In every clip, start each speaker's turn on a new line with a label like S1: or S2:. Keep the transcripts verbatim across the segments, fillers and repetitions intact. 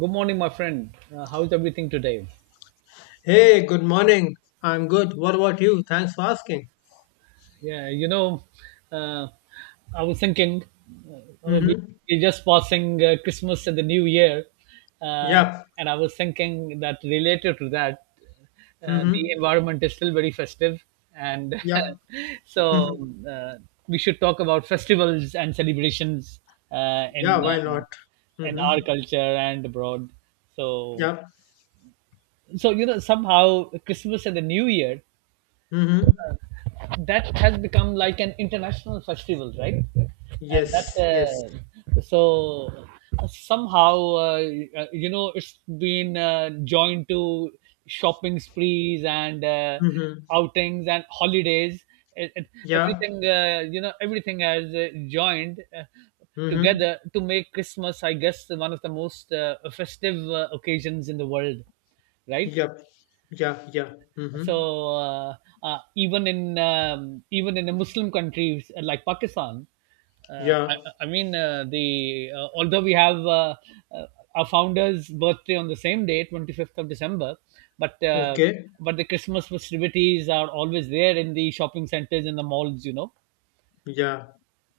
S1: Good morning, my friend. Uh, how's everything today?
S2: Hey, good morning. I'm good. What about you? Thanks for asking.
S1: Yeah, you know, uh, I was thinking, uh, uh, we
S2: Mm-hmm.
S1: we just passing uh, Christmas and the New Year, uh,
S2: Yep.
S1: and I was thinking that related to that, uh, the
S2: Mm-hmm.
S1: environment is still very festive, and
S2: Yep.
S1: so
S2: Mm-hmm.
S1: uh, we should talk about festivals and celebrations uh,
S2: Yeah,
S1: in
S2: why
S1: uh,
S2: not?
S1: in our
S2: Mm-hmm.
S1: culture and abroad. So,
S2: Yep.
S1: so you know, somehow Christmas and the New Year
S2: Mm-hmm.
S1: that has become like an international festival, right? And that
S2: Yes, yes.
S1: uh, so somehow, uh, uh, you know it's been uh, joined to shopping sprees and uh,
S2: Mm-hmm.
S1: outings and holidays. It, it,
S2: Yeah.
S1: everything uh, you know, everything has uh, joined. Uh,
S2: Mm-hmm.
S1: together to make Christmas, I guess, one of the most uh, festive uh, occasions in the world, right?
S2: Yep. Yeah, yeah.
S1: So,
S2: Mm-hmm.
S1: uh, uh, even in um, even in the Muslim countries, uh, like Pakistan, uh,
S2: Yeah.
S1: I, I mean, uh, the uh, although we have, uh, uh, our founder's birthday on the same day, twenty fifth of December, but uh,
S2: Okay.
S1: but the Christmas festivities are always there in the shopping centers and the malls, you know.
S2: Yeah.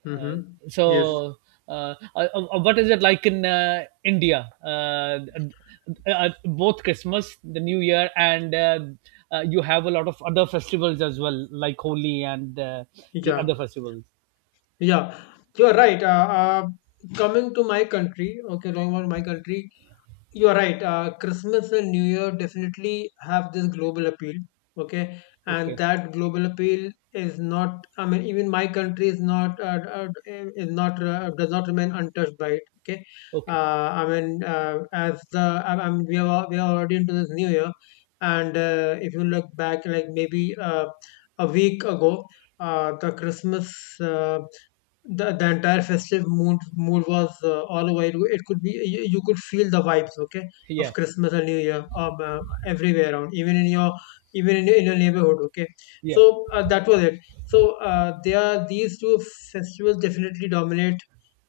S2: Mm-hmm. Yes.
S1: So, uh, uh, uh, what is it like in uh, India? Uh, uh, uh, both Christmas, the New Year, and uh, uh, you have a lot of other festivals as well, like Holi and uh, the
S2: Yeah.
S1: other festivals.
S2: Yeah. You're right. Uh, uh, coming to my country, okay, talking about my country. You're right. Uh, Christmas and New Year definitely have this global appeal. Okay. And
S1: Okay,
S2: that global appeal is not, I mean, even my country is not, uh, uh, is not, uh, does not remain untouched by it. Okay.
S1: okay,
S2: Uh, I mean, uh, as the, I, I mean, we are, al- we are already into this new year. And uh, if you look back, like maybe uh, a week ago, uh, the Christmas, uh, the, the entire festive mood mood was uh, all over. it, it could be, you, you could feel the vibes, okay, of
S1: yeah,
S2: Christmas and New Year. Um, uh, everywhere around, even in your even in your, in your neighborhood, okay.
S1: yeah,
S2: So uh, that was it. So uh, they are, these two festivals definitely dominate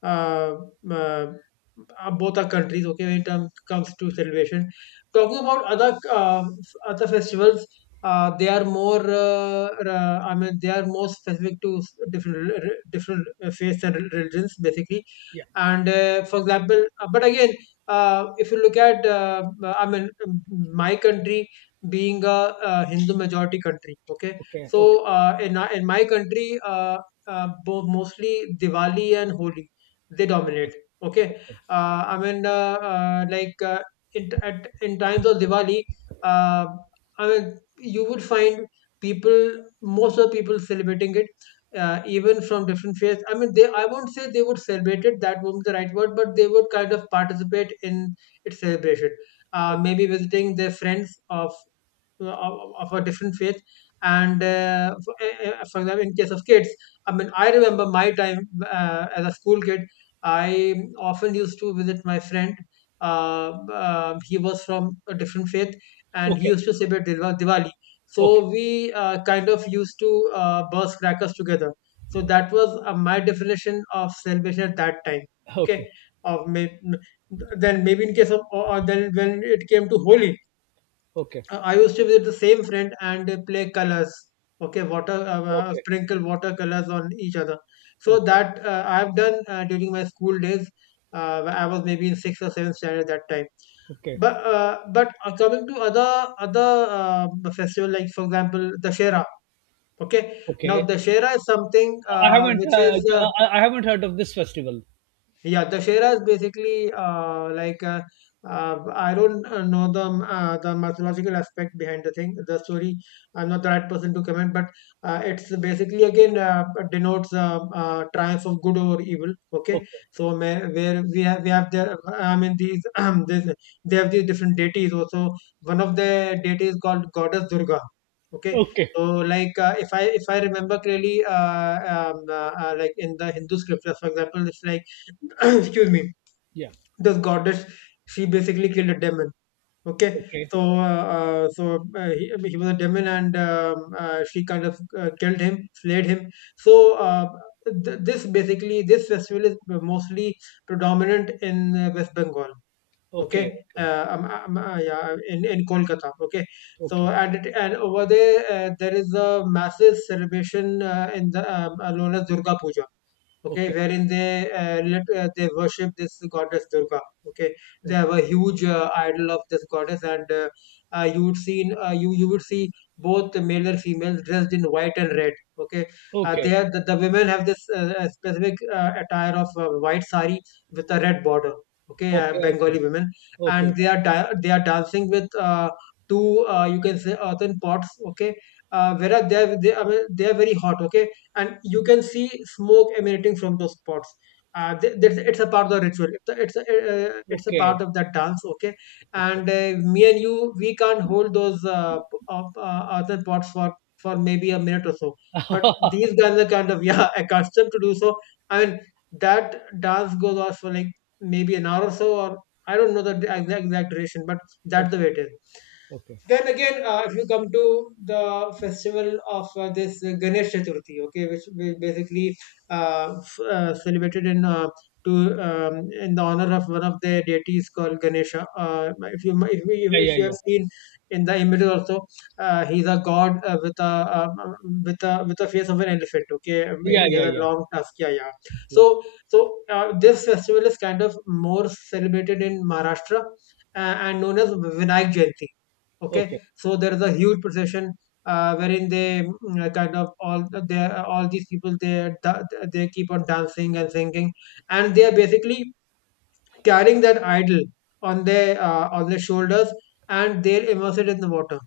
S2: uh, uh, uh, both our countries, okay, when it um, comes to celebration. Talking about other uh, other festivals, uh, they are more, uh, uh, I mean, they are more specific to s- different re- re- different uh, faiths and re- religions, basically.
S1: yeah.
S2: And uh, for example, uh, but again, uh, if you look at, uh, uh, I mean, um, my country, being a uh Hindu majority country, okay.
S1: Okay,
S2: So
S1: okay,
S2: uh, in our- in my country, uh, uh, bo- mostly Diwali and Holi, they
S1: okay,
S2: dominate. Okay.
S1: okay,
S2: uh, I mean, uh, uh, like uh, in, at, in times of Diwali, uh, I mean, you would find people, most of the people celebrating it, uh, even from different faiths. I mean, they, I won't say they would celebrate it. That won't be the right word, but they would kind of participate in its celebration. Uh,
S1: okay,
S2: maybe visiting their friends of of, of a different faith, and uh, for, eh, eh, for example, in case of kids, I mean, I remember my time uh, as a school kid. I often used to visit my friend. Uh, uh, he was from a different faith and he
S1: okay, okay,
S2: used to celebrate Diwa- Diwali. So
S1: okay,
S2: we uh, kind of used to uh, burst crackers together. So that was uh, my definition of celebration at that time.
S1: okay,
S2: Okay.
S1: okay,
S2: Of may, then maybe in case of, or, or then when it came to Holi, uh, I used to visit the same friend and uh, play colors. Okay, water, uh, uh,
S1: okay,
S2: sprinkle watercolors on each other. So that uh, I have done uh, during my school days. Uh, I was maybe in sixth or seventh standard at that time.
S1: okay.
S2: But uh, but uh, coming to other other uh, festival, like for example, Dashera. Okay, now
S1: Okay.
S2: Dashera is something
S1: I
S2: uh,
S1: haven't,
S2: which
S1: uh,
S2: is uh,
S1: I I haven't heard of this festival.
S2: yeah, Dussehra is basically uh, like uh, uh, I don't uh, know the, um, uh, the mythological aspect behind the thing, the story. I'm not the right person to comment, but uh, it's basically again uh, denotes uh, uh, triumph of good over evil. Okay.
S1: Okay,
S2: So may, where we have we have there, I mean, these um, this, they have these different deities also. One of the deities called goddess Durga. Okay.
S1: okay,
S2: So, like, uh, if I if I remember clearly, uh, um, uh, uh, like in the Hindu scriptures, for example, it's like excuse me,
S1: yeah,
S2: this goddess, she basically killed a demon, okay.
S1: okay,
S2: So uh, uh, so uh, he, he was a demon, and um, uh, she kind of uh, killed him, slayed him. So uh, th- this, basically, this festival is mostly predominant in uh, West Bengal, okay.
S1: okay, okay,
S2: Uh, um, um, uh, yeah, in in Kolkata, okay. So,
S1: okay,
S2: and it, and over there uh, there is a massive celebration uh, in the, um, uh, known as Durga Puja, okay,
S1: okay,
S2: wherein they uh, let, uh, they worship this goddess Durga. Okay, they have
S1: okay,
S2: a huge uh, idol of this goddess, and uh, uh, you would see, uh, you you would see both the male and females dressed in white and red, okay. Uh, they
S1: okay,
S2: are the, the women have this uh, uh, specific uh, attire of uh, white sari with a red border, okay, uh,
S1: okay,
S2: Bengali women.
S1: okay,
S2: And they are da- they are dancing with uh, two, uh, you can say, earthen pots, okay, uh, whereas they are, they, are, they are very hot, okay, and you can see smoke emanating from those pots. Uh, th- that's, it's a part of the ritual. It's a, it's a, uh, it's a
S1: okay,
S2: part
S1: okay,
S2: of that dance, okay?
S1: okay.
S2: And uh, me and you, we can't hold those uh, p- up, uh, other pots for, for maybe a minute or so. But
S1: Haha.
S2: these guys are kind of, yeah, accustomed to do so. I mean, that dance goes on for like maybe an hour or so, or I don't know the d- exact, exact duration, but
S1: o-
S2: that's the way it is.
S1: Okay.
S2: Then again, uh, if you come to the festival of uh, this Ganesh Chaturthi, okay, which we basically uh, f- uh, celebrated in, uh, to um, in the honor of one of the deities called Ganesha. Uh, if you if, we,
S1: Yeah,
S2: if
S1: yeah,
S2: you have
S1: yeah,
S2: seen in the images also, uh, he's a god uh, with a uh, with a with a face of an elephant. Okay. Um, he
S1: yeah,
S2: he has
S1: yeah,
S2: a
S1: yeah,
S2: long tusk. Yeah, yeah.
S1: yeah.
S2: So, so uh, this festival is kind of more celebrated in Maharashtra uh, and known as Vinayak Jayanti, okay.
S1: Okay,
S2: So there is a huge procession uh, wherein they mm, uh, kind of all they all these people they da- they keep on dancing and singing, and they are basically carrying that idol on their, uh, on their shoulders, and they'll immerse it in the water,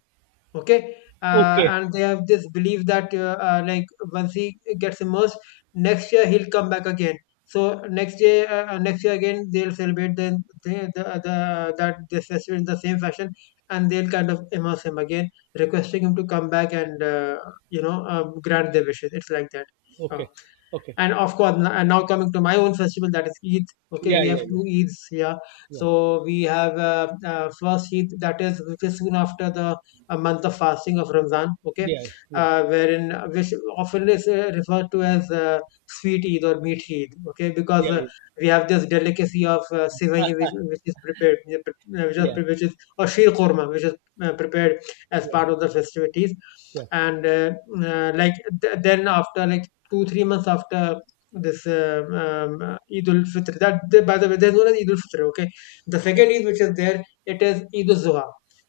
S2: okay. Uh,
S1: okay,
S2: and they have this belief that uh, uh, like once he gets immersed, next year he'll come back again. So next year, uh, uh, next year again they'll celebrate the, the, the, the that this festival in the same fashion, and they'll kind of immerse him again, requesting him to come back and, uh, you know, um, grant their wishes. It's like that. Um,
S1: okay, okay.
S2: and of course, and now coming to my own festival, that is Eid, okay.
S1: Yeah,
S2: We
S1: yeah,
S2: have
S1: yeah,
S2: two Eids here.
S1: yeah,
S2: So we have uh, uh, first Eid, that is, which is soon after the uh, month of fasting of Ramzan, okay,
S1: yeah, yeah,
S2: uh, wherein, uh, which often is uh, referred to as uh, sweet Eid or meat Eid, okay, because uh,
S1: yeah,
S2: we have this delicacy of uh, sivai which, which is prepared, uh, which is,
S1: yeah,
S2: pre- which is, or sheer korma, which is uh, prepared as
S1: yeah,
S2: part of the festivities.
S1: yeah,
S2: And uh, uh, like th- then after like two three months after this, uh, um, uh, Eid ul Fitr. That, by the way, there's known as Eid ul Fitr. Okay, the second Eid which is there, it is Eid ul Zuha.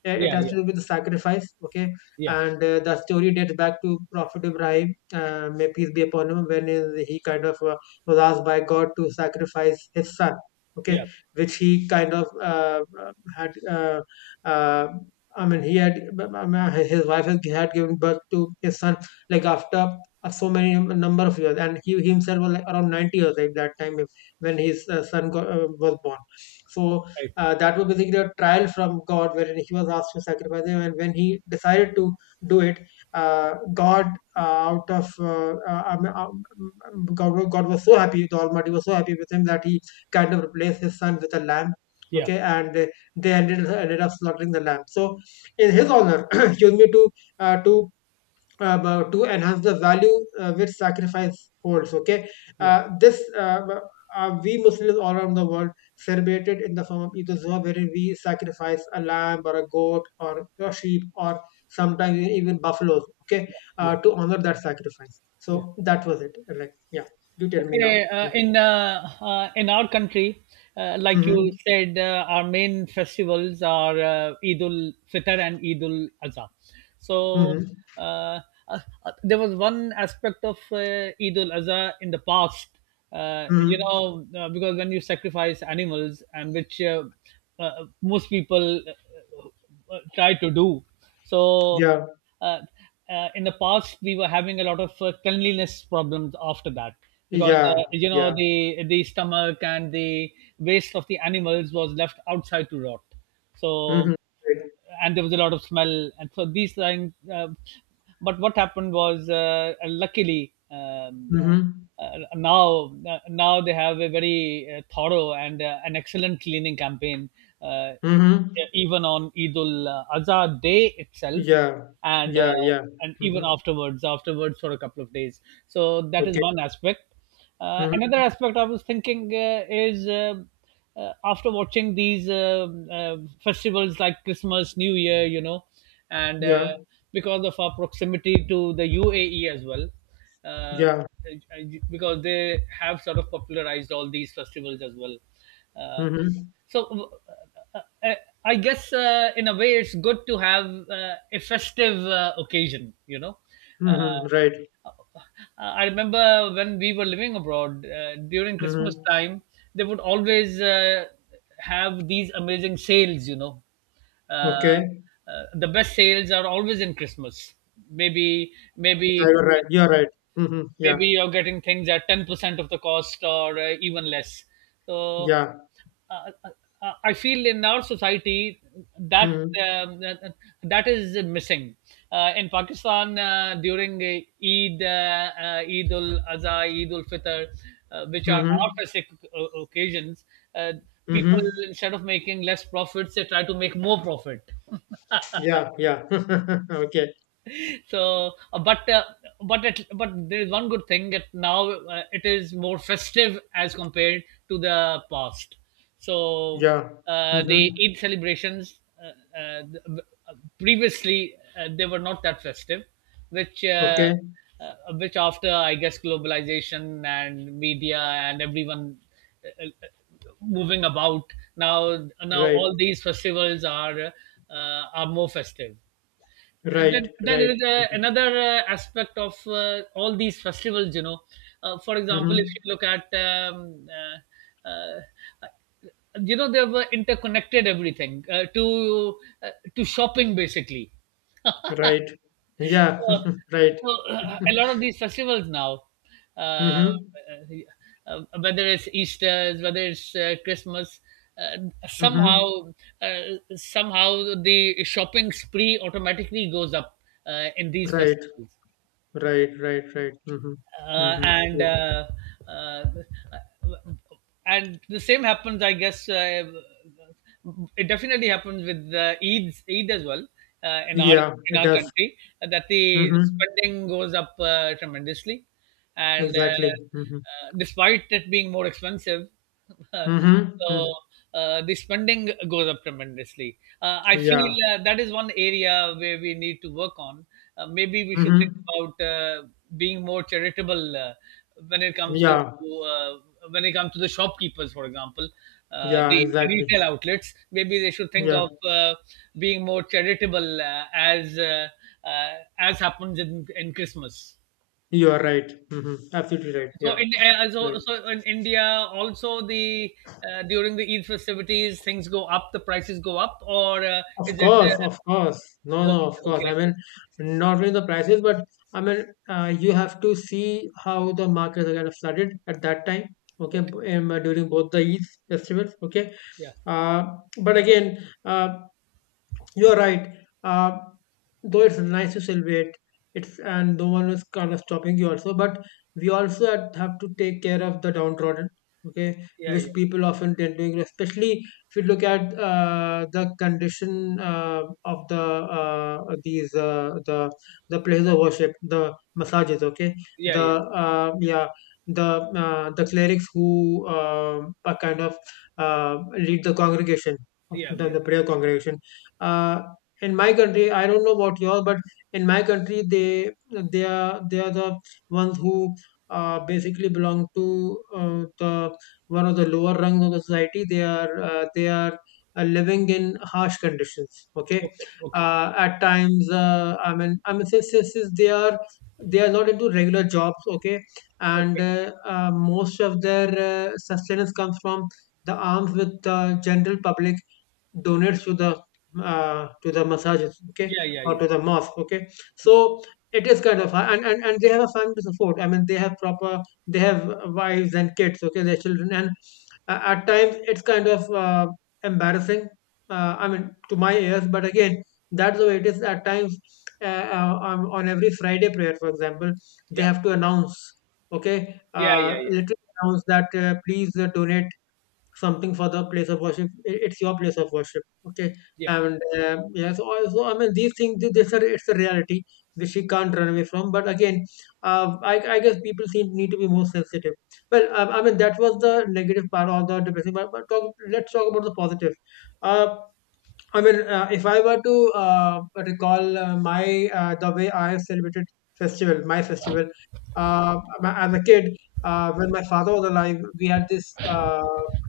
S2: Uh, It
S1: yeah, yeah,
S2: has
S1: yeah,
S2: to do with the sacrifice. Okay,
S1: yeah,
S2: and uh, that story dates back to Prophet Ibrahim, uh, may peace be upon him, when he kind of uh, was asked by God to sacrifice his son. Okay,
S1: yeah.
S2: which he kind of uh, uh, had. Uh, uh, I mean, he had I mean, his wife had given birth to his son like after, uh, so many number of years, and he himself was like around ninety years at that time, if, when his uh, son got, uh, was born. So
S1: Right.
S2: uh, that was basically a trial from God, wherein he was asked to sacrifice him, and when he decided to do it, uh, God, uh, out of uh, uh, um, um, um, God, God was so happy, the Almighty was so happy with him that he kind of replaced his son with a lamb.
S1: Yeah,
S2: Okay, and they, they ended ended up slaughtering the lamb. So, in his honor, excuse me, to uh, to uh, to enhance the value uh, which sacrifice holds. Okay,
S1: yeah,
S2: uh, this, uh, uh, we Muslims all around the world celebrate it in the form of Eid al-Zuha, wherein we sacrifice a lamb or a goat or a sheep or sometimes even buffaloes. Okay,
S1: yeah,
S2: uh,
S1: yeah,
S2: to honor that sacrifice.
S1: yeah.
S2: So that was it. Like, yeah, you tell me now.
S1: Okay, uh, in uh, uh, in our country, uh, like you
S2: Mm-hmm.
S1: said, uh, our main festivals are uh, Eid ul Fitr and Eid ul Adha. So,
S2: Mm-hmm.
S1: uh, uh, uh, there was one aspect of uh, Eid ul Adha in the past, uh, you
S2: Hmm.
S1: know, uh, because when you sacrifice animals, and which uh, uh, most people uh, try to do. So,
S2: Yeah.
S1: uh, uh, in the past, we were having a lot of uh, cleanliness problems after that because
S2: Yeah.
S1: uh, you know
S2: Yeah.
S1: the the stomach and the waste of the animals was left outside to rot.
S2: Mm-hmm.
S1: So,
S2: Right.
S1: and there was a lot of smell and so these things, uh, but what happened was, uh, luckily, um,
S2: Mm-hmm.
S1: uh, now, uh, now they have a very uh, thorough and uh, an excellent cleaning campaign, uh, e-
S2: Mm-hmm.
S1: even on Eid al Adha day itself,
S2: Yeah.
S1: and uh,
S2: Yeah. Yeah.
S1: and even
S2: Mm-hmm.
S1: afterwards afterwards for a couple of days. So that is
S2: Okay.
S1: one aspect. Uh,
S2: Mm-hmm.
S1: another aspect I was thinking uh, is, uh, uh, after watching these um uh, festivals like Christmas, New Year, you know and
S2: Yeah,
S1: uh, because of our proximity to the UAE as well, uh,
S2: yeah.
S1: because they have sort of popularized all these festivals as well, uh,
S2: Mm-hmm.
S1: so, uh, I, I guess uh, in a way it's good to have uh, a festive uh, occasion. You know, uh,
S2: Mm-hmm. Right.
S1: I remember when we were living abroad uh, during Christmas
S2: Mm-hmm.
S1: time, they would always uh, have these amazing sales. You know, uh,
S2: Okay.
S1: uh, the best sales are always in Christmas. Maybe
S2: Yeah,
S1: maybe
S2: you're right. You're right. Mm-hmm. Yeah,
S1: maybe you're getting things at ten percent of the cost, or uh, even less. So,
S2: yeah.
S1: uh, uh, uh, I feel in our society that
S2: Mm-hmm.
S1: um, that, that is missing uh, in Pakistan, uh, during uh, Eid, uh, uh, Eid ul Adha, Eid ul Fitr, uh, which are our
S2: Mm-hmm.
S1: festive o- occasions. uh, People,
S2: Mm-hmm.
S1: instead of making less profits, they try to make more profit.
S2: Yeah, yeah. Okay.
S1: So, uh, but uh, but it, but there is one good thing that now uh, it is more festive as compared to the past. So,
S2: Yeah.
S1: uh, the
S2: Mm-hmm.
S1: Eid celebrations, uh, uh, th- uh, previously, uh, they were not that festive, which uh,
S2: Okay.
S1: uh, which after, I guess, globalization and media and everyone, uh, uh, moving about, now now
S2: Right.
S1: all these festivals are, uh, are more festive.
S2: Right.
S1: Then, then there
S2: Right.
S1: is a,
S2: Mm-hmm.
S1: another uh, aspect of uh, all these festivals, you know uh, for example, if
S2: Mm-hmm.
S1: you look at, um, uh, uh, you know they were interconnected, everything, uh, to uh, to shopping, basically.
S2: Right. Yeah.
S1: so,
S2: Right.
S1: so uh, a lot of these festivals now, uh, uh,
S2: Mm-hmm.
S1: uh, whether it's Easter, whether it's uh, Christmas, uh,
S2: Mm-hmm.
S1: somehow uh, somehow the shopping spree automatically goes up uh, in these
S2: Right.
S1: festivals,
S2: Right. Right. Right. Mm-hmm.
S1: uh,
S2: Mm-hmm.
S1: and
S2: Yeah.
S1: uh, uh, and the same happens, I guess. Uh, it definitely happens with uh, Eid, Eid as well uh, in our
S2: Yeah.
S1: in
S2: It
S1: our
S2: does.
S1: country, uh, that the
S2: Mm-hmm.
S1: spending goes up uh, tremendously, and
S2: Exactly. Mm-hmm.
S1: uh, uh, despite it being more expensive.
S2: Mm-hmm.
S1: So,
S2: Mm-hmm.
S1: uh, the spending goes up tremendously. Uh, I feel
S2: Yeah.
S1: uh, that is one area where we need to work on. Uh, maybe we should think
S2: Mm-hmm.
S1: about uh, being more charitable uh, when it comes to
S2: Yeah,
S1: uh, when it comes to the shopkeepers, for example, uh,
S2: yeah,
S1: the
S2: exactly.
S1: retail outlets. Maybe they should think
S2: Yeah,
S1: of uh, being more charitable, uh, as uh, uh, as happens in, in Christmas.
S2: you are right. Mm-hmm. Absolutely right.
S1: So
S2: Yeah,
S1: in uh,
S2: right.
S1: so so in India also, the uh, during the Eid festivities, things go up, the prices go up, or uh,
S2: Of
S1: is it?
S2: course, of course. No,
S1: Uh,
S2: no,
S1: okay,
S2: of course.
S1: okay,
S2: I mean,
S1: okay,
S2: not only the prices, but I mean, uh, you have to see how the markets are kind of flooded at that time. Okay,
S1: okay,
S2: b- um, during both the Eid festivals. Okay,
S1: yeah,
S2: uh, but again, uh, you're right. Uh, though it's nice to celebrate, it's and no one is kind of stopping you also. But we also had- have to take care of the downtrodden, okay,
S1: yeah,
S2: which
S1: yeah,
S2: people often tend to ignore. Especially if you look at uh, the condition uh, of the uh, these uh, the the places of worship, the massages, okay,
S1: yeah,
S2: the
S1: yeah,
S2: uh, yeah, the uh, the clerics who um are kind of, uh, lead the congregation of
S1: yeah,
S2: the,
S1: yeah,
S2: the prayer congregation, uh, in my country. I don't know about yours, but in my country they they are they are the ones who uh, basically belong to uh, the one of the lower rungs of the society. They are uh, they are uh, living in harsh conditions, okay.
S1: okay, okay,
S2: Uh, at times, uh, i mean i mean, since, since, since they are they are not into regular jobs, okay, and
S1: okay,
S2: uh, uh, most of their uh, sustenance comes from the arms with the general public donates to the, uh, to the massages, okay,
S1: yeah, yeah,
S2: or
S1: yeah,
S2: to the mosque, okay.
S1: yeah,
S2: So it is kind of hard, and, and and they have a family to support. I mean, they have proper, they have wives and kids, okay, their children, and uh, at times it's kind of uh, embarrassing. Uh, I mean, to my ears, but again, that's the way it is. At times, uh, uh, on on every Friday prayer, for example, they
S1: yeah,
S2: have to announce, okay,
S1: yeah,
S2: uh,
S1: yeah,
S2: literally announce that uh, please uh, donate something for the place of worship. i- It's your place of worship. Okay,
S1: yeah, yeah,
S2: and um, yeah, so also, I mean, these things. thi- This are, it's a reality which she can't run away from. But again, uh, I I guess people seem need to be more sensitive. Well, I, I mean, that was the negative part or the depressing part. But talk, let's talk about the positive. Uh, I mean, uh, if I were to uh, recall uh, my uh, the way I have celebrated festival, my festival, uh, my, as a kid, uh, when my father was alive, we had this uh,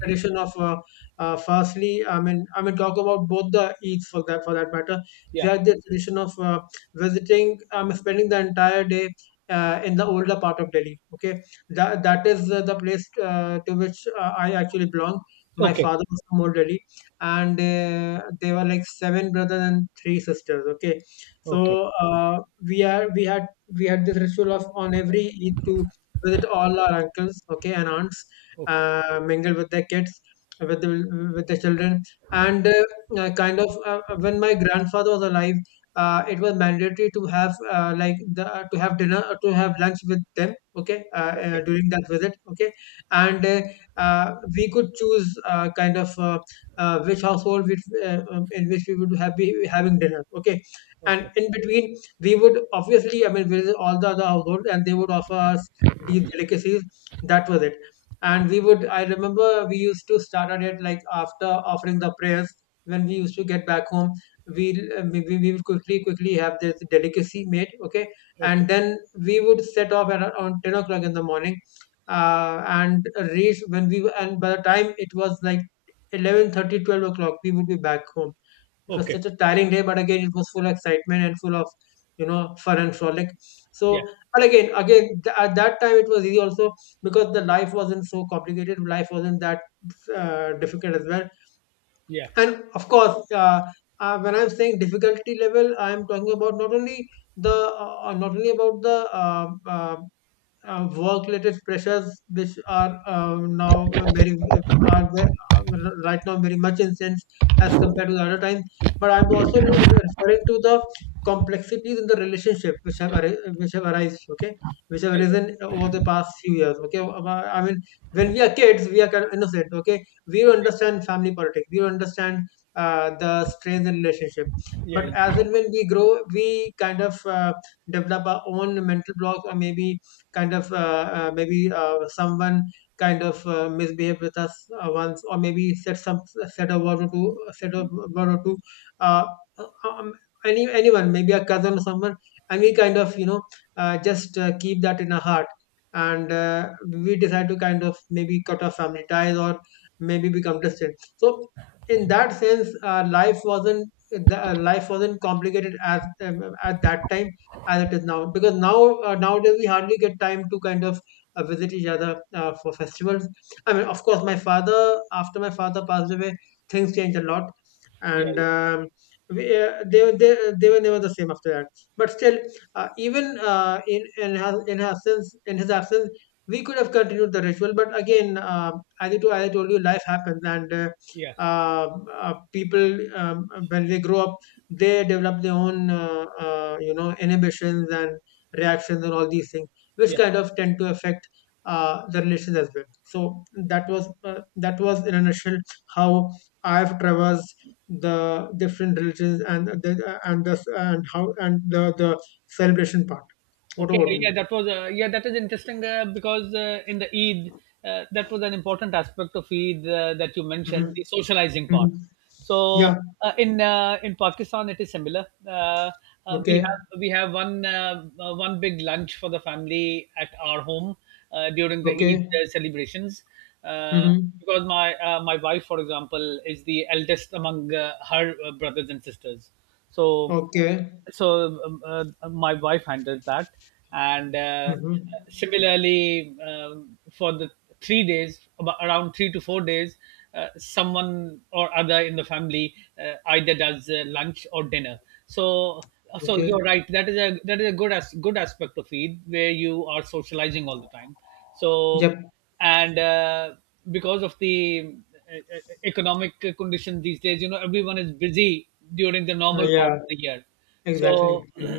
S2: tradition of, uh, uh, firstly, I mean, I mean, talk about both the Eids for that for that matter. We
S1: yeah,
S2: had the tradition of uh, visiting, um, spending the entire day Uh, in the older part of Delhi, okay, that that is uh, the place uh, to which uh, I actually belong. My
S1: okay,
S2: father was from old Delhi, and uh, they were like seven brothers and three sisters, okay.
S1: okay,
S2: So uh, we are we had, we had this ritual of on every Eid to visit all our uncles, okay, and aunts,
S1: okay,
S2: uh, mingle with their kids, with the, with the children, and uh, uh, kind of, uh, uh, when my grandfather was alive, uh, it was mandatory to have, uh, like, the to have dinner or to have lunch with them, okay, uh, uh,
S1: okay,
S2: during that visit, okay. And uh, uh, we could choose, uh, kind of, Uh, uh, which household, which, uh, um, in which we would have be having dinner, okay,
S1: okay,
S2: and in between we would obviously, I mean, visit all the other households and they would offer us deep delicacies. That was it. And we would, I remember, we used to start at it like after offering the prayers. When we used to get back home, we uh, we, we would quickly quickly have this delicacy made, okay,
S1: okay,
S2: and then we would set off at around ten o'clock in the morning, uh, and reach when we, and by the time it was like Eleven thirty, twelve o'clock, we would be back home. It was
S1: okay,
S2: such a tiring day, but again, it was full of excitement and full of, you know, fun and frolic.
S1: yeah,
S2: So, but again, again, th- at that time, it was easy also because the life wasn't so complicated. Life wasn't that uh, difficult as well.
S1: yeah,
S2: And of course, uh, uh, when I'm saying difficulty level, I'm talking about not only the, uh, uh, not only about the, uh, uh, uh, work-related pressures which are um, now very, are ve- are right now very much intense as compared to the other times. But I'm also re- re- referring to the complexities in the relationship which have arri- which have arisen, okay, which have
S1: yeah,
S2: arisen over the past few years, okay. Uh, I mean, when we are kids, we are kind of innocent, okay. We don't understand family politics. We don't understand uh, the strains in relationship.
S1: yeah,
S2: But
S1: yeah,
S2: as and when we grow, we kind of, uh, develop our own mental blocks, or maybe kind of, uh, uh, maybe uh, someone kind of uh, misbehaved with us uh, once, or maybe said some said a word or two, said a word or two. Uh, um, any anyone, maybe a cousin or someone, and we kind of, you know, uh, just uh, keep that in our heart, and uh, we decide to kind of maybe cut off family ties or maybe become distant. So in that sense, uh, life wasn't the, uh, life wasn't complicated as um, at that time as it is now, because now uh, nowadays we hardly get time to kind of uh, visit each other uh, for festivals. I mean, of course, my father, after my father passed away, things changed a lot.
S1: yeah, yeah,
S2: And
S1: yeah,
S2: um, we, uh, they, they, they were never the same after that. But still, uh, even uh, in, in his, in his absence, in his absence we could have continued the ritual, but again, uh, as you, to- as I told you, life happens. And uh,
S1: yeah,
S2: uh, uh, people, um, when they grow up, they develop their own, uh, uh, you know, inhibitions and reactions and all these things which
S1: yeah.
S2: kind of tend to affect uh, the relations as well. So that was, uh, that was, in a nutshell, how I have traversed the different religions, and the and the and how, and the the celebration part. What
S1: Okay,
S2: about
S1: uh,
S2: you?
S1: yeah, that was uh, yeah, that is interesting, uh, because uh, in the Eid, uh, that was an important aspect of Eid uh, that you mentioned,
S2: Hmm.
S1: the socializing
S2: Hmm.
S1: part. So,
S2: Yeah.
S1: uh, in uh, in Pakistan, it is similar. Uh, uh, we
S2: Okay.
S1: have we have one uh, uh, one big lunch for the family at our home uh, during the Eid
S2: Okay.
S1: uh, celebrations. Uh,
S2: Hmm.
S1: because my uh, my wife, for example, is the eldest among uh, her uh, brothers and sisters, so
S2: Okay.
S1: so um, uh, um, my wife handled that, and uh,
S2: Hmm.
S1: similarly, um, for the three days, about around three to four days, uh, someone or other in the family uh, either does uh, lunch or dinner. So so
S2: Okay.
S1: you're right, that is a that is a good, as good aspect of Eid where you are socializing all the time. So,
S2: Yep.
S1: and uh, because of the uh, uh, economic condition these days, you know everyone is busy during the
S2: Uh,
S1: normal part
S2: yeah,
S1: of the year. so
S2: exactly. Hmm.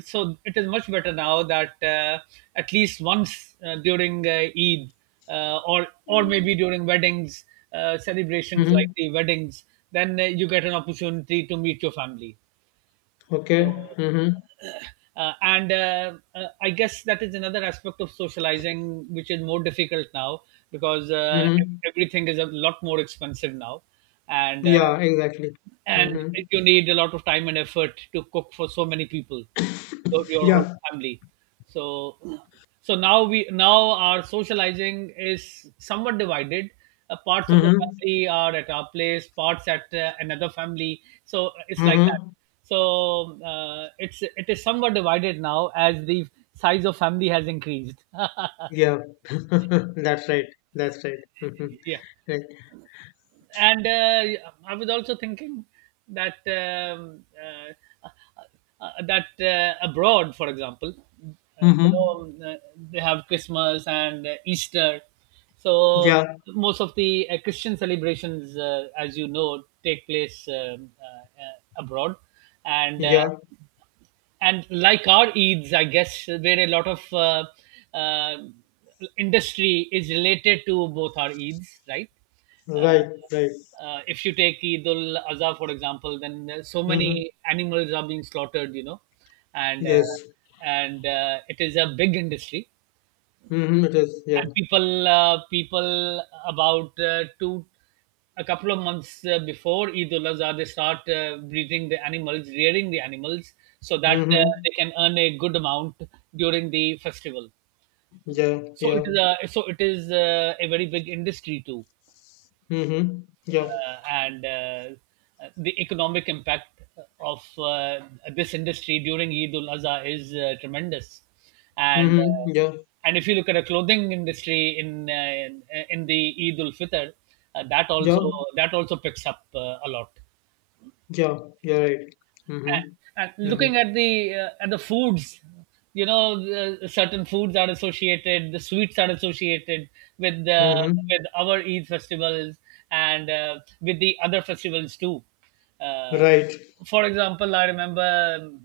S1: so it is much better now that uh, at least once, uh, during uh, Eid, uh, or or maybe during weddings, uh, celebrations like
S2: Hmm.
S1: the weddings, then uh, you get an opportunity to meet your family.
S2: Okay.
S1: So,
S2: Mm-hmm.
S1: uh, and uh, uh, I guess that is another aspect of socializing which is more difficult now because uh,
S2: Mm-hmm.
S1: ev- everything is a lot more expensive now, and uh,
S2: Yeah, exactly.
S1: and
S2: Mm-hmm.
S1: you need a lot of time and effort to cook for so many people, though your whole
S2: Yeah.
S1: family. So so now we now our socializing is somewhat divided, uh, parts of the
S2: Mm-hmm.
S1: family are at our place, parts at uh, another family, so uh, it's like that.
S2: Mm-hmm.
S1: So uh, it's it is somewhat divided now as the size of family has increased.
S2: Yeah. That's right. That's right. Mm-hmm.
S1: Yeah.
S2: Right.
S1: And uh, I was also thinking that um, uh, uh, that uh, abroad, for example, uh, you
S2: Mm-hmm.
S1: know, um, uh, they have Christmas and uh, Easter. So,
S2: Yeah.
S1: most of the uh, Christian celebrations, uh, as you know, take place, um, uh, uh, abroad, and uh,
S2: Yeah.
S1: and like our Eids, I guess, where a lot of uh, uh, industry is related to both our Eids, right? Uh,
S2: Right. Right.
S1: uh, if you take Eid ul Azha, for example, then uh, so
S2: Mm-hmm.
S1: many animals are being slaughtered, you know, and uh,
S2: Yes.
S1: and uh, it is a big industry,
S2: Mm-hmm. It is. Yeah.
S1: and people uh, people about uh, two a couple of months uh, before Eid ul Adha, they start uh, breeding the animals, rearing the animals, so that uh,
S2: Mm-hmm.
S1: they can earn a good amount during the festival.
S2: Yeah.
S1: So it
S2: Yeah.
S1: is a so it is uh, a very big industry too,
S2: Mm-hmm. Yeah.
S1: uh, and uh, the economic impact of uh, this industry during Eid ul Azha is uh, tremendous. And uh,
S2: Mm-hmm. Yeah.
S1: and if you look at a clothing industry in uh, in, the Eid ul Fitr, uh, that
S2: Yeah.
S1: also that also picks up uh, a lot,
S2: Yeah. You're right.
S1: and
S2: Mm-hmm.
S1: looking
S2: Mm-hmm.
S1: at the uh, at the foods. You know the, certain foods are associated, the sweets are associated with the
S2: Mm-hmm.
S1: with our eid festivals, and uh, with the other festivals too. uh,
S2: Right.
S1: for example, I remember, um,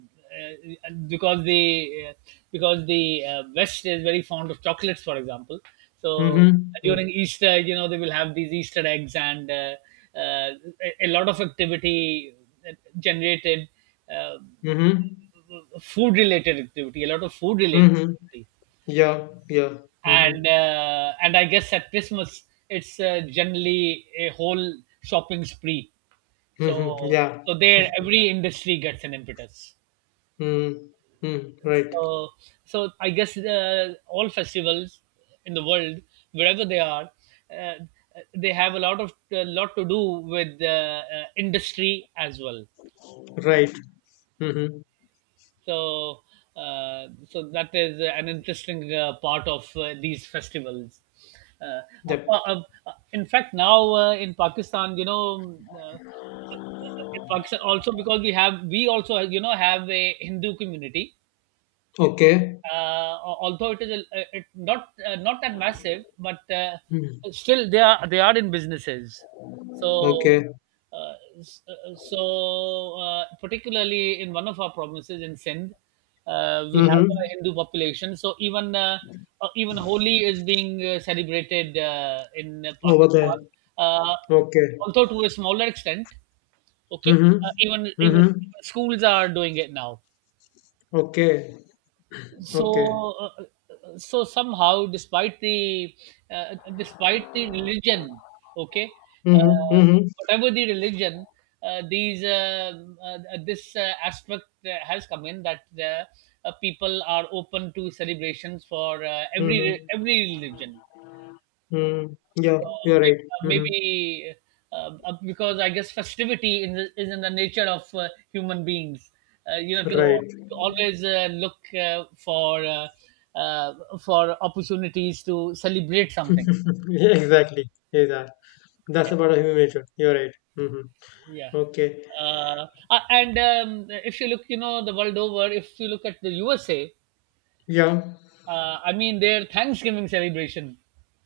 S1: uh, because the uh, because the uh, west is very fond of chocolates, for example. So
S2: Mm-hmm.
S1: during easter, you know, they will have these easter eggs, and uh, uh, a a lot of activity uh, generated, uh,
S2: Mm-hmm.
S1: food related activity, a lot of food related
S2: Mm-hmm.
S1: activity.
S2: Yeah, yeah.
S1: and
S2: Mm-hmm.
S1: uh, and I guess at Christmas it's uh, generally a whole shopping spree.
S2: Mm-hmm.
S1: So
S2: Yeah.
S1: so there every industry gets an impetus.
S2: Mm-hmm. Mm, right.
S1: So so I guess uh, all festivals in the world, wherever they are, uh, they have a lot of a lot to do with uh, uh, industry as well.
S2: Right. Mm-hmm.
S1: So, uh, so that is an interesting uh, part of uh, these festivals. Uh,
S2: Yep.
S1: apa- uh, in fact, now uh, in Pakistan, you know, uh, in Pakistan also because we have we also you know have a Hindu community.
S2: Okay.
S1: uh, Although it is a, it, not uh, not that massive, but uh,
S2: Mm.
S1: still they are they are in businesses. So
S2: Okay.
S1: uh, s- uh, so uh, Particularly in one of our provinces in Sindh, uh, we have a
S2: Mm-hmm.
S1: Hindu population. So even uh, uh, even Holi is being uh, celebrated uh, in
S2: Over there.
S1: Pakistan, uh,
S2: Okay.
S1: although to a smaller extent. Okay,
S2: Mm-hmm.
S1: uh, even even
S2: Mm-hmm.
S1: even schools are doing it now.
S2: Okay.
S1: so
S2: Okay.
S1: uh, uh, so somehow despite the uh, despite the religion, okay,
S2: Mm-hmm.
S1: uh,
S2: Mm-hmm.
S1: whatever the religion, uh, these um uh, this uh, aspect uh, has come in that uh, uh, people are open to celebrations for uh, every
S2: Mm-hmm.
S1: every religion,
S2: Mm. Yeah,
S1: uh,
S2: you're right. Mm-hmm.
S1: maybe uh, uh, because I guess festivity in the, is in the nature of uh, human beings. Uh, you know, to,
S2: Right.
S1: to always uh, look uh, for uh, uh, for opportunities to celebrate something.
S2: Exactly. Yeah. That's
S1: Yeah,
S2: about human nature. You're right. Mm-hmm.
S1: yeah.
S2: Okay.
S1: Uh, uh, and um, If you look, you know, the world over, if you look at the U S A,
S2: Yeah.
S1: uh, I mean, their Thanksgiving celebration.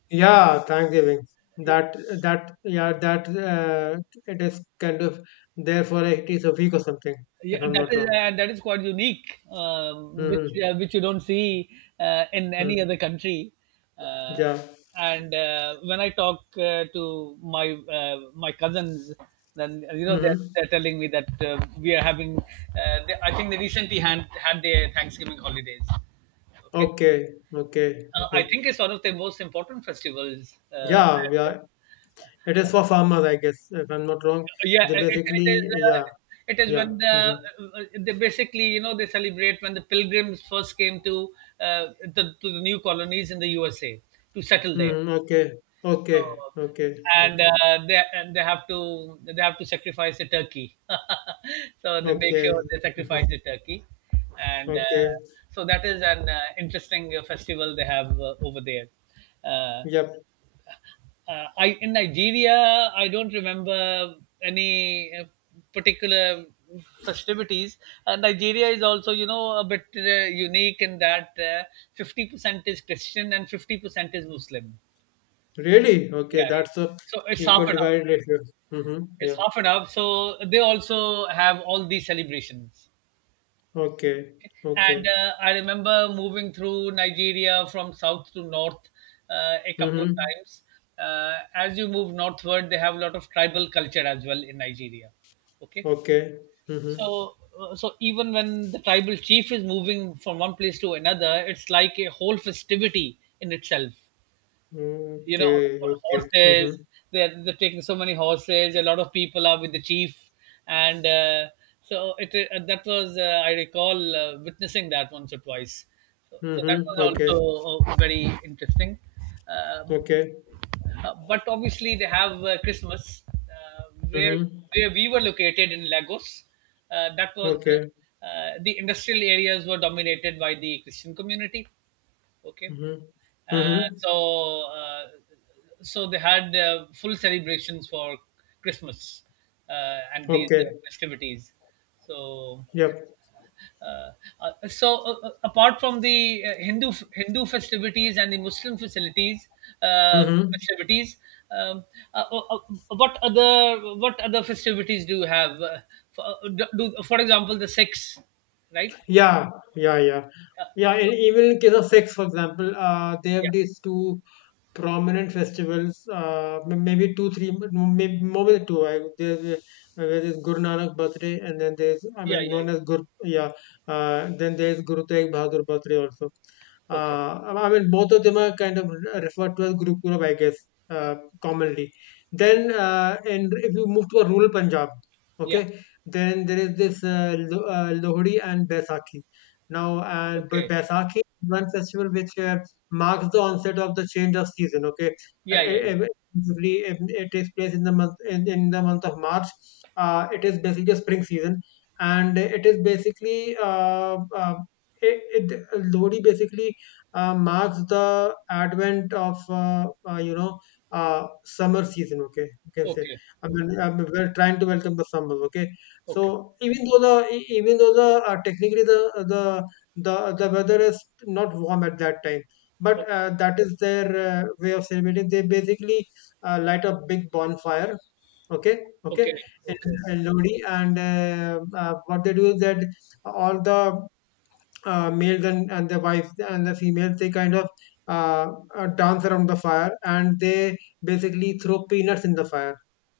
S2: Yeah, Thanksgiving. That that yeah, that uh, it is kind of there, for it is a week or something,
S1: Yeah,
S2: if I'm
S1: that
S2: not
S1: is
S2: wrong.
S1: uh, that is quite unique, um, which
S2: Mm-hmm.
S1: uh, which you don't see uh, in any
S2: Mm.
S1: other country. Uh,
S2: Yeah.
S1: and uh, when I talk uh, to my uh, my cousins, then uh, you know they're,
S2: Mm-hmm.
S1: they're telling me that uh, we are having. Uh, they, I think they recently had had their Thanksgiving holidays. Okay,
S2: Okay. Okay.
S1: uh,
S2: Okay.
S1: I think it's one of the most important festivals. Uh,
S2: Yeah.
S1: and,
S2: Yeah.
S1: uh,
S2: It is for farmers, I guess. If I'm not wrong,
S1: Yeah,
S2: they
S1: it, it is.
S2: basically,
S1: Uh,
S2: yeah,
S1: it is
S2: yeah.
S1: when the uh,
S2: Mm-hmm.
S1: they basically you know they celebrate when the pilgrims first came to uh, the, to the new colonies in the U S A to settle there.
S2: Mm-hmm. Okay.
S1: So,
S2: Okay. Okay.
S1: and
S2: Okay.
S1: uh, they and they have to they have to sacrifice a turkey. So they make
S2: Okay.
S1: sure they sacrifice
S2: Mm-hmm.
S1: the turkey, and uh,
S2: Okay.
S1: so that is an uh, interesting uh, festival they have uh, over there. Uh,
S2: Yep.
S1: uh, I in Nigeria, I don't remember any uh, particular festivities. Uh, Nigeria is also, you know, a bit uh, unique in that uh, fifty percent is Christian and fifty percent is Muslim.
S2: Really?
S1: Yeah,
S2: Okay. That's
S1: yeah.
S2: a
S1: So it's half
S2: equal
S1: and half.
S2: divided ratio. Mm-hmm.
S1: It's
S2: Yeah.
S1: half and half. So they also have all these celebrations.
S2: Okay,
S1: And
S2: okay.
S1: uh, I remember moving through Nigeria from south to north uh, a couple of
S2: Mm-hmm.
S1: times. Uh, as you move northward, they have a lot of tribal culture as well in Nigeria. Okay,
S2: Okay. Mm-hmm.
S1: so uh, so even when the tribal chief is moving from one place to another, it's like a whole festivity in itself, you know, on,
S2: Okay,
S1: on
S2: okay.
S1: horses.
S2: Mm-hmm.
S1: They're, they're taking so many horses. A lot of people are with the chief, and uh, so it uh, that was uh, I recall uh, witnessing that once or twice. So, so that
S2: Mm-hmm.
S1: was
S2: Okay.
S1: also uh, very interesting. Um
S2: Okay.
S1: uh, but obviously, they have uh, Christmas uh, where
S2: Mm-hmm.
S1: where we were located in Lagos. Uh, that was
S2: Okay.
S1: uh, uh, the industrial areas were dominated by the Christian community. Okay,
S2: Mm-hmm.
S1: uh,
S2: Mm-hmm.
S1: so uh, so they had uh, full celebrations for Christmas uh, and these
S2: Okay.
S1: uh, festivities. So
S2: Yep.
S1: uh, uh, so uh, uh, Apart from the uh, Hindu Hindu festivities and the Muslim facilities, uh,
S2: Mm-hmm.
S1: festivities, um, uh, uh, uh, what other what other festivities do you have? Uh, for, uh, do, do- for example, the six, right?
S2: Yeah, yeah, yeah,
S1: Uh,
S2: yeah. And even in case of sex, for example, uh, they have
S1: yeah,
S2: these two prominent festivals. Uh, m- maybe two, three, maybe more than two. I, there's uh, where there's Guru Nanak birthday, and then there's, I
S1: yeah,
S2: mean,
S1: yeah,
S2: known
S1: yeah.
S2: as Guru. Yeah, uh, then there's Guru Tegh Bahadur birthday also.
S1: Okay.
S2: Uh, I mean, both of them are kind of referred to as Guru Purab, I guess, uh, commonly. Then, uh, and if you move to a rural Punjab.
S1: Yeah.
S2: Okay, then there is this, uh, Lo- uh, Lohri and Baisakhi. Now, uh, Ba-
S1: Okay.
S2: Baisakhi is one festival which uh, marks the onset of the change of season. Okay, Uh,
S1: Yeah,
S2: it,
S1: yeah, yeah.
S2: it, basically, it, it takes place in the month, in, in the month of March. Uh, it is basically a spring season, and it is basically, uh, uh, it, it Lohri basically uh, marks the advent of, uh, uh, you know, uh, summer season. Okay, you can say.
S1: Okay.
S2: I
S1: Okay.
S2: mean, um, we're trying to welcome the summer. Okay.
S1: Okay.
S2: So even though the, e- even though the, uh, technically the the the the weather is not warm at that time,
S1: Okay.
S2: but uh, that is their uh, way of celebrating. They basically uh, light a big bonfire. Okay, okay,
S1: Okay.
S2: in,
S1: Okay.
S2: in Lodi, and uh, uh, what they do is that all the, uh, males and, and the wives and the females, they kind of, uh, uh, dance around the fire and they basically throw peanuts in the fire.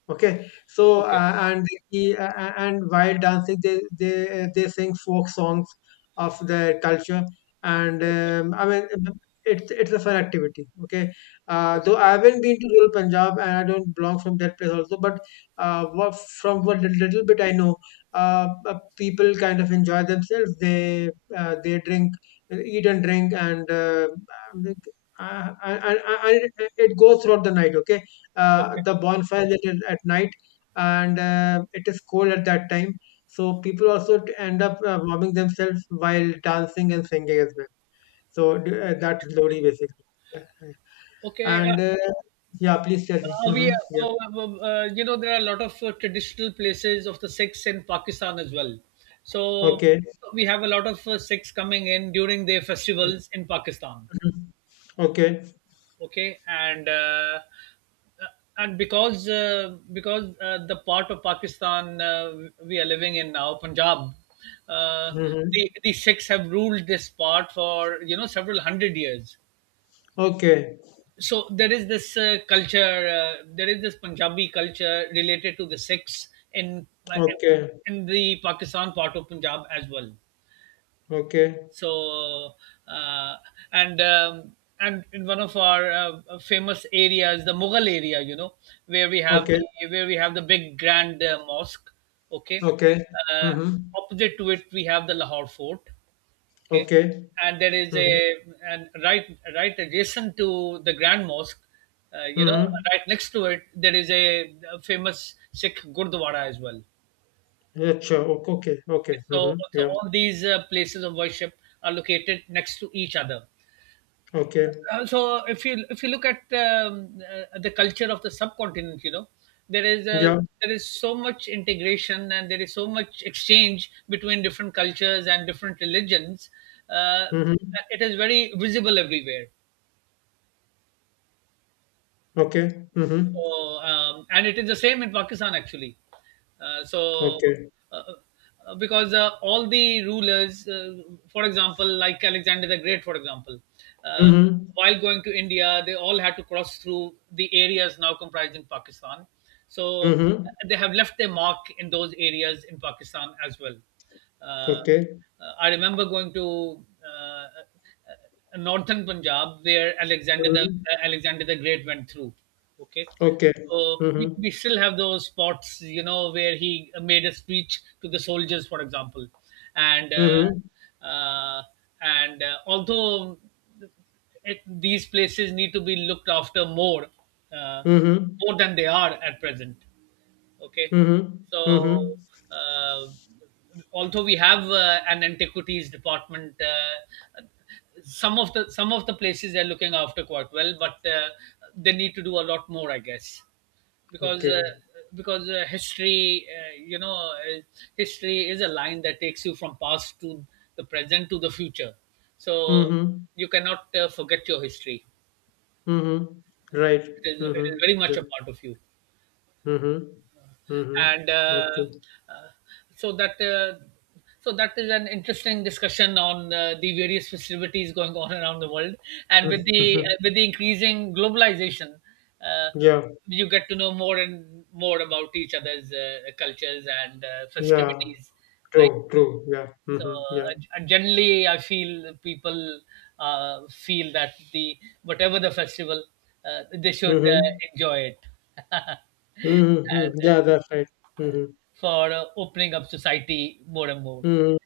S2: Okay, so
S1: Okay.
S2: uh, and the, uh, uh, and while dancing, they they, uh, they sing folk songs of their culture, and
S1: Okay.
S2: um, I mean, um, it's it's a fun activity. Okay, uh,
S1: Okay.
S2: though I haven't been to rural Punjab and I don't belong from that place also, but uh, what, from what, lit- little bit I know, uh, uh, people kind of enjoy themselves. They, uh, they drink, eat and drink, and uh, uh, and, and, and it goes throughout the night. Okay, uh,
S1: Okay.
S2: the bonfire, at, at night, and uh, it is cold at that time, so people also t- end up, uh, warming themselves while dancing and singing as well. So, d- uh, that's Lodi, basically. Yeah.
S1: Okay. Uh,
S2: And uh, yeah, please tell me.
S1: uh, we,
S2: Hmm. Yeah.
S1: uh, uh, uh, uh, you know, there are a lot of uh, traditional places of the Sikhs in Pakistan as well. So
S2: Okay.
S1: we have a lot of uh, Sikhs coming in during their festivals in Pakistan.
S2: Mhm. Okay.
S1: Okay, and uh, uh, and because uh, because uh, the part of Pakistan uh, we are living in now, Punjab, uh,
S2: Hmm.
S1: the the Sikhs have ruled this part for, you know, several hundred years.
S2: Okay.
S1: So there is this uh, culture, uh, there is this Punjabi culture related to the Sikhs in
S2: Okay.
S1: in the Pakistan part of Punjab as well.
S2: Okay.
S1: So uh, and um, and in one of our uh, famous areas, the Mughal area, you know, where we have
S2: Okay.
S1: the where we have the big grand uh, mosque. Okay,
S2: Okay.
S1: uh,
S2: Hmm.
S1: opposite to it we have the Lahore Fort. Okay,
S2: Okay.
S1: and there is
S2: Hmm.
S1: a, and right, right adjacent to the grand mosque. Uh, you know,
S2: Hmm.
S1: right next to it, there is a famous Sikh Gurdwara as well.
S2: Yeah, sure. Okay. Okay.
S1: So,
S2: Hmm.
S1: so
S2: Yeah.
S1: all these uh, places of worship are located next to each other.
S2: Okay.
S1: Uh, so if you if you look at um, uh, the culture of the subcontinent, you know, there is a,
S2: Yeah.
S1: there is so much integration and there is so much exchange between different cultures and different religions. Uh,
S2: Hmm.
S1: it is very visible everywhere.
S2: Okay. Mhm.
S1: So, um, and it is the same in Pakistan actually. Uh, so,
S2: Okay.
S1: uh, uh, because uh, all the rulers, uh, for example, like Alexander the Great, for example, uh,
S2: Mhm.
S1: while going to India, they all had to cross through the areas now comprised in Pakistan. So,
S2: Mhm.
S1: uh, they have left their mark in those areas in Pakistan as well. Uh,
S2: Okay.
S1: uh, I remember going to uh, uh, uh, northern Punjab, where Alexander the
S2: Mhm.
S1: uh, Alexander the Great went through. Okay,
S2: Okay.
S1: so we,
S2: Mhm.
S1: we still have those spots, you know, where he made a speech to the soldiers, for example, and
S2: Mhm.
S1: uh, uh, and uh, although it, these places need to be looked after more, uh,
S2: Mhm.
S1: more than they are at present. Okay,
S2: Mhm.
S1: so
S2: Mhm.
S1: uh, although we have uh, an antiquities department, uh, some of the some of the places they're looking after quite well, but uh, they need to do a lot more, I guess, because uh,
S2: Okay.
S1: because uh, history, uh, you know, uh, history is a line that takes you from past to the present to the future. So
S2: Mhm.
S1: you cannot uh, forget your history.
S2: Mhm. Right.
S1: It is, it is
S2: Mhm.
S1: very much
S2: Yeah.
S1: a part of you.
S2: Mhm. Mhm.
S1: And uh,
S2: Okay.
S1: uh, so that uh, so that is an interesting discussion on uh, the various festivities going on around the world, and with
S2: Mhm.
S1: the uh, with the increasing globalization, uh,
S2: Yeah.
S1: you get to know more and more about each other's uh, cultures and uh,
S2: Yeah.
S1: festivities, right?
S2: True. True. Yeah.
S1: So
S2: Mhm.
S1: uh,
S2: Yeah.
S1: and generally I feel people uh, feel that the whatever the festival uh, they should uh,
S2: Mhm.
S1: enjoy it and
S2: Mhm. Yeah. That's right. Mhm.
S1: for uh, opening up society more and more.
S2: Mhm.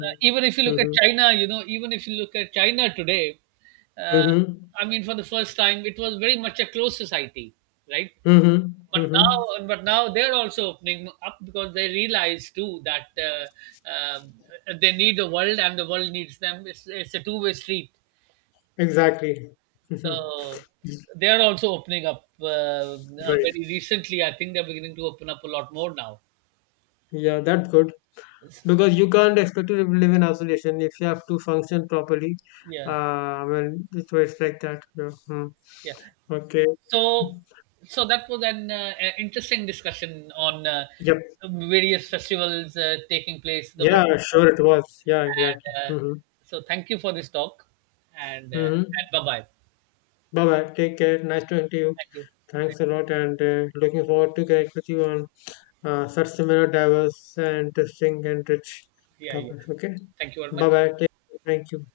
S1: Uh, even if you look at
S2: Mhm.
S1: China, you know, even if you look at China today, uh,
S2: Mhm.
S1: I mean, for the first time, it was very much a closed society, right?
S2: Mhm.
S1: But
S2: Mhm.
S1: now, but now they're also opening up because they realize too that uh, um, they need the world and the world needs them. It's, it's a two-way street.
S2: Exactly.
S1: So they're also opening up uh, uh,
S2: Right.
S1: very recently. I think they're beginning to open up a lot more now.
S2: Yeah, that's good.
S1: Yes.
S2: Because you can't expect to live in isolation if you have to function properly. Uh,
S1: Yeah,
S2: I mean, it's it's like that. Yeah. Hmm.
S1: yeah.
S2: Okay.
S1: So, so that was an uh, uh, interesting discussion on uh,
S2: Yep.
S1: various festivals uh, taking place. The world,
S2: Yeah, sure it was. Yeah, exactly.
S1: and uh,
S2: Mm-hmm.
S1: so thank you for this talk, and uh, and
S2: Mm-hmm.
S1: bye bye.
S2: Bye-bye. Take care. Nice talking to you.
S1: Thank you.
S2: Thanks a lot, and uh, looking forward to connect with you on uh, such similar diverse and interesting and rich
S1: Yeah, yeah.
S2: topics. Okay.
S1: Thank you very much.
S2: Bye-bye. Take Thank you.